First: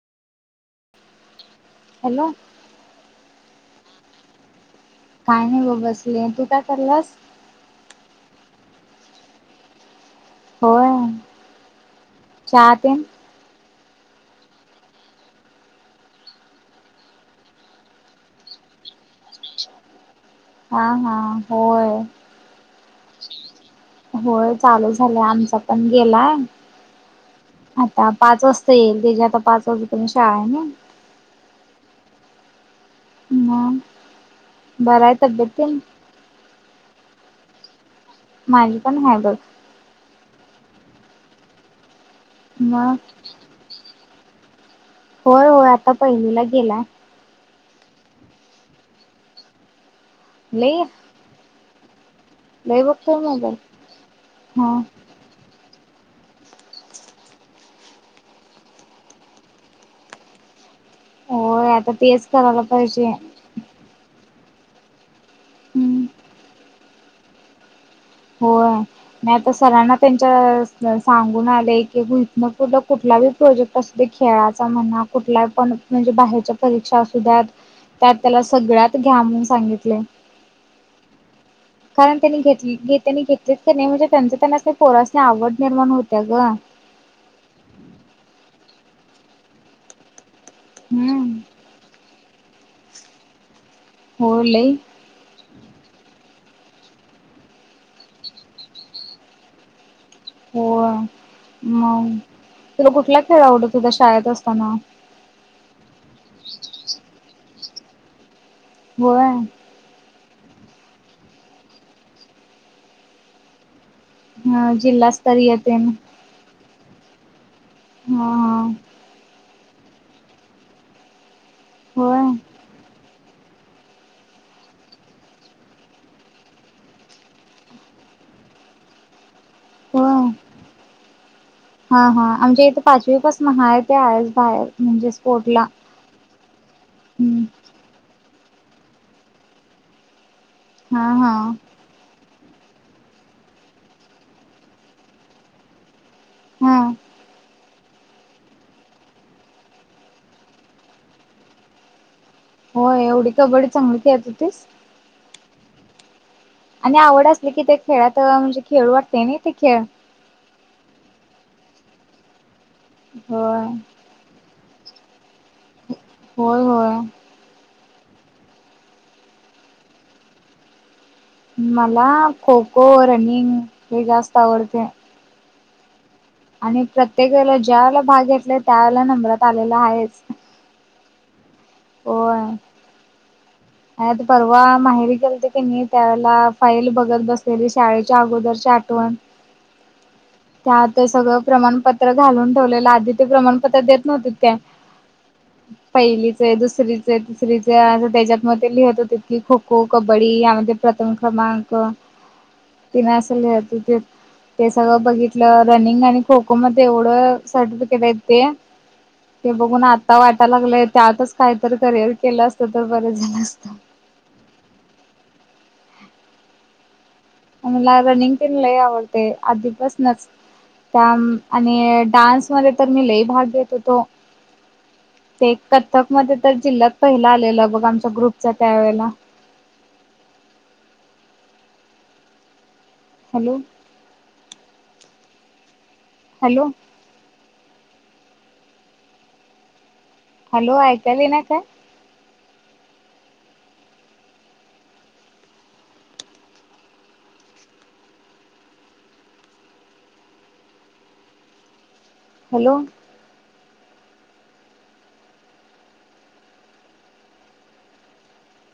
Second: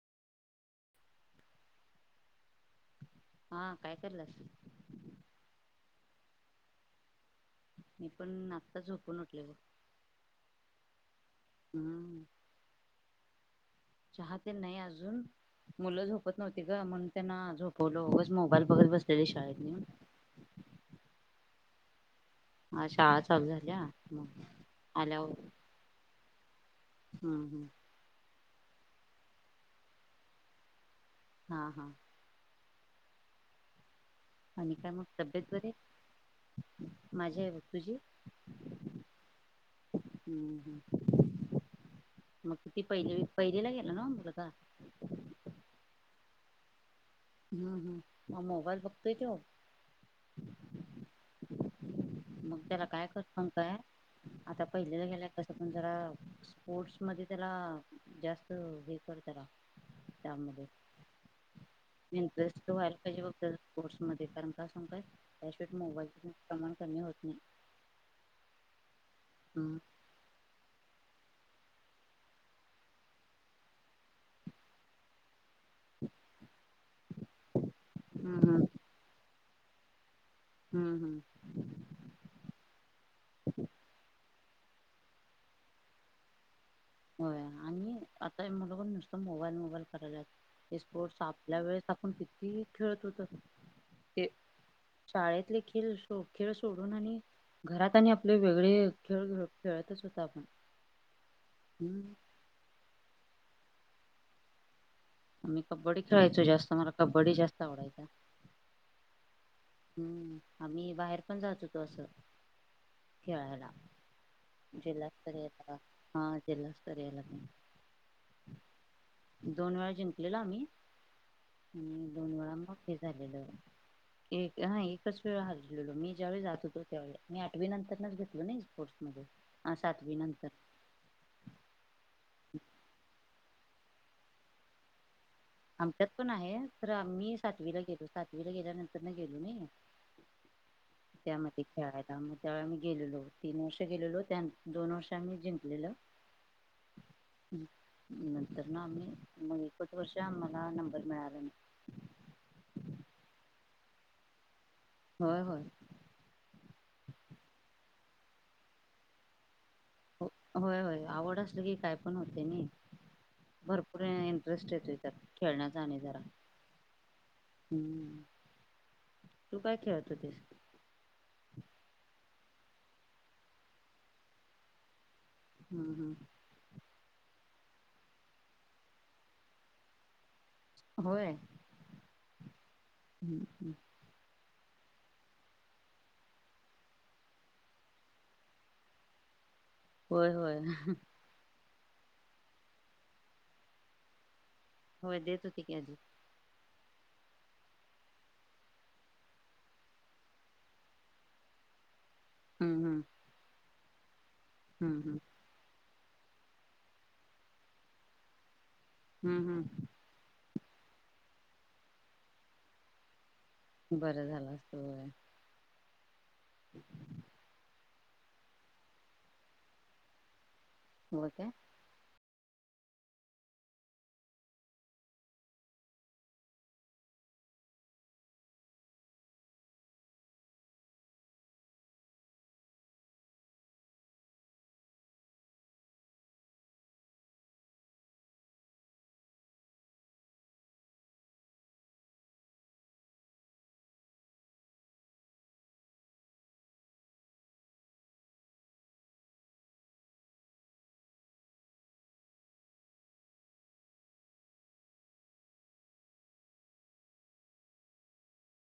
Hello. हा काय करायल्यास? काय नाही बघ बसले, तू काय करलास? मी पण आता झोपून उठले गं. होय. हम्म. चहा तेण. चहा तेण नाही अजून. मुलं झोपत नव्हती गं, म्हणून त्यांना झोपवलं. उगाच मोबाईल बघत बसलेले, शाळेत ना. हा, हा, हो. हा, शाळा चालू झाल्या. मग होय, चालू झालंय. आल्यावर आमचा पण गेलाय. हम्म हम्म त्या पाच वाजता येईल. त्याची आता पाच वाजेपर्यंत शाळा आहे ना? हा, हा. हम्म. आणि काय मग? तब्येत बरी आहे माझी, आहे तुझी? माझी पण आहे बरं. हम्म हम्म मग किती पाहिलवीत पहिला गेला ना, मुलं का? होय, होय. आता पहिलीला गेलाय. हम्म, हम्म. मोबाईल वागतोय तो. नाही. मग त्याला काय करत सांगू काय आता? हा पहिलीला गेलाय, कसं? पण जरा स्पोर्ट्समध्ये त्याला जास्त हे कर त्याला. त्यामध्ये होय आता तेच करायला इंटरेस्ट व्हायला पाहिजे फक्त. स्पोर्ट्समध्ये कारण काय सांगू काय, हम्म मोबाईल प्रमाण कमी होत नाही. हो, नाही आता हम्म सरांना. त्यांनी सांगून आलं की, इतन पुढे कुठलाही प्रोजेक्ट असू दे, खेळाचा म्हणा. कुठला पण म्हणजे बाहेरच्या परीक्षा असतात ना त्यात हम्म त्याला हम्म सगळ्यात घ्या म्हणून सांगितलं. हम्म, हम्म. कारण त्यांनी घेतलं, घेतलं की नाही? म्हणजे त्यांना पोराचं आवड निर्माण व्हावी ना. हो, आणि आता मु नुसतं मोबाईल मोबाईल करायला हे स्पोर्टस हम्म आपल्या वेळेस. पण किती खेळत होत. होर लई. शाळेतले खिळ खेळ सोडून आणि घरात आणि आपले वेगळे खेळ खेळतच होतोच आपण. हो, मग हम्म. तुला कुठला खेळ आवडत होता शाळेत असताना? मी कबड्डी खेळायचो, जास्त मला कबड्डी जास्त आवडयचा. होय. हम्म, आम्ही बाहेर पण जात होतो असं खेळायला. ह जिल्हास्तरीय जिलस्तरला तेन हा, जिल्हास्तरला. हा, हा. दोन वेळा जिंकलेलो आम्ही आणि होय दोन वेळा मग हे झालेल. एक हा, एकच वेळ हरलेलो मी. ज्यावेळी जात होतो, त्यावे मी आठवी नंतरच घेतलो नाही स्पोर्ट्समध्ये. हा सातवी होय. नंतर. हा, हा. आमच्या इथे पाचवीपासनं हाय ते आहे बाहेर, म्हणजे स्पोर्टला. आमच्यात पण आहे खरं. आम्ही हम्म सातवीला गेलो, सातवीला गेल्यानंतर ना गेलो नाही. हा हा त्यामध्ये. शाळेत आम्ही त्यावेळी आम्ही गेलेलो. तीन वर्ष गेलेलो, त्या दोन वर्ष आम्ही जिंकलेलो हा ह नंतरन आम्ही मग एकच वर्ष आम्हाला नंबर मिळाला नाही. हो, एवढी कबड्डी चांगली खेळत होतीस? होय होय. आणि आवड असली की ते खेळात म्हणजे खेळू वाटतंय नाही ते खेळ. हो होय होय आवड असल की काय पण होते नै. होय. पुढे इंटरेस्ट येतोय त्यात खेळण्याचा आणि जरा. होय होय हम्म. तू काय खेळत होतीस? मला खो खो, रनिंग हे जास्त आवडतय. हम्म हम्म. आणि प्रत्येक वेळेला ज्यावेळा भाग घेतला त्याला नंबरात आलेला आहेच. होय? होय. हं हं. परवा माहेरी केलते किनी, त्यावेळेला फाईल बघत बसलेली शाळेच्या अगोदरची आठवण. होय होय त्यात ते सगळं प्रमाणपत्र घालून ठेवलेलं आधी ते प्रमाणपत्र देत नव्हतीत काय होय देत होती की आधी. पहिली ते दुसरीच, तिसरीचे त्याच्यात म ते लिहित होतीत की खो खो, कबड्डी यामध्ये प्रथम क्रमांक. हम्म हम्म तिन असं लिहित होतीत ते हम्म सगळं हम्म बघितल्यावर रनिंग आणि खो खो मध्ये एवढं सर्टिफिकेट आहेत ते. हम्म ते हम्म. बघून आ आता वाटालागलंय त्यातच कायतरी करिअर केलं असतं तर बरं झालं असत. बरं झालं असतं होय. मला रनिंग तेन लई आवडतंय आधीपसनच त्या होय काय? आणि डान्स मध्ये तर मी लई भाग घेत होतो. ते कथ्थक मध्ये तर जिल्ह्यात पहिला आलेलं बघ आमच्या ग्रुपचा त्यावेळेला. हॅलो हॅलो हॅलो ऐकायला येईना ना काय हॅलो?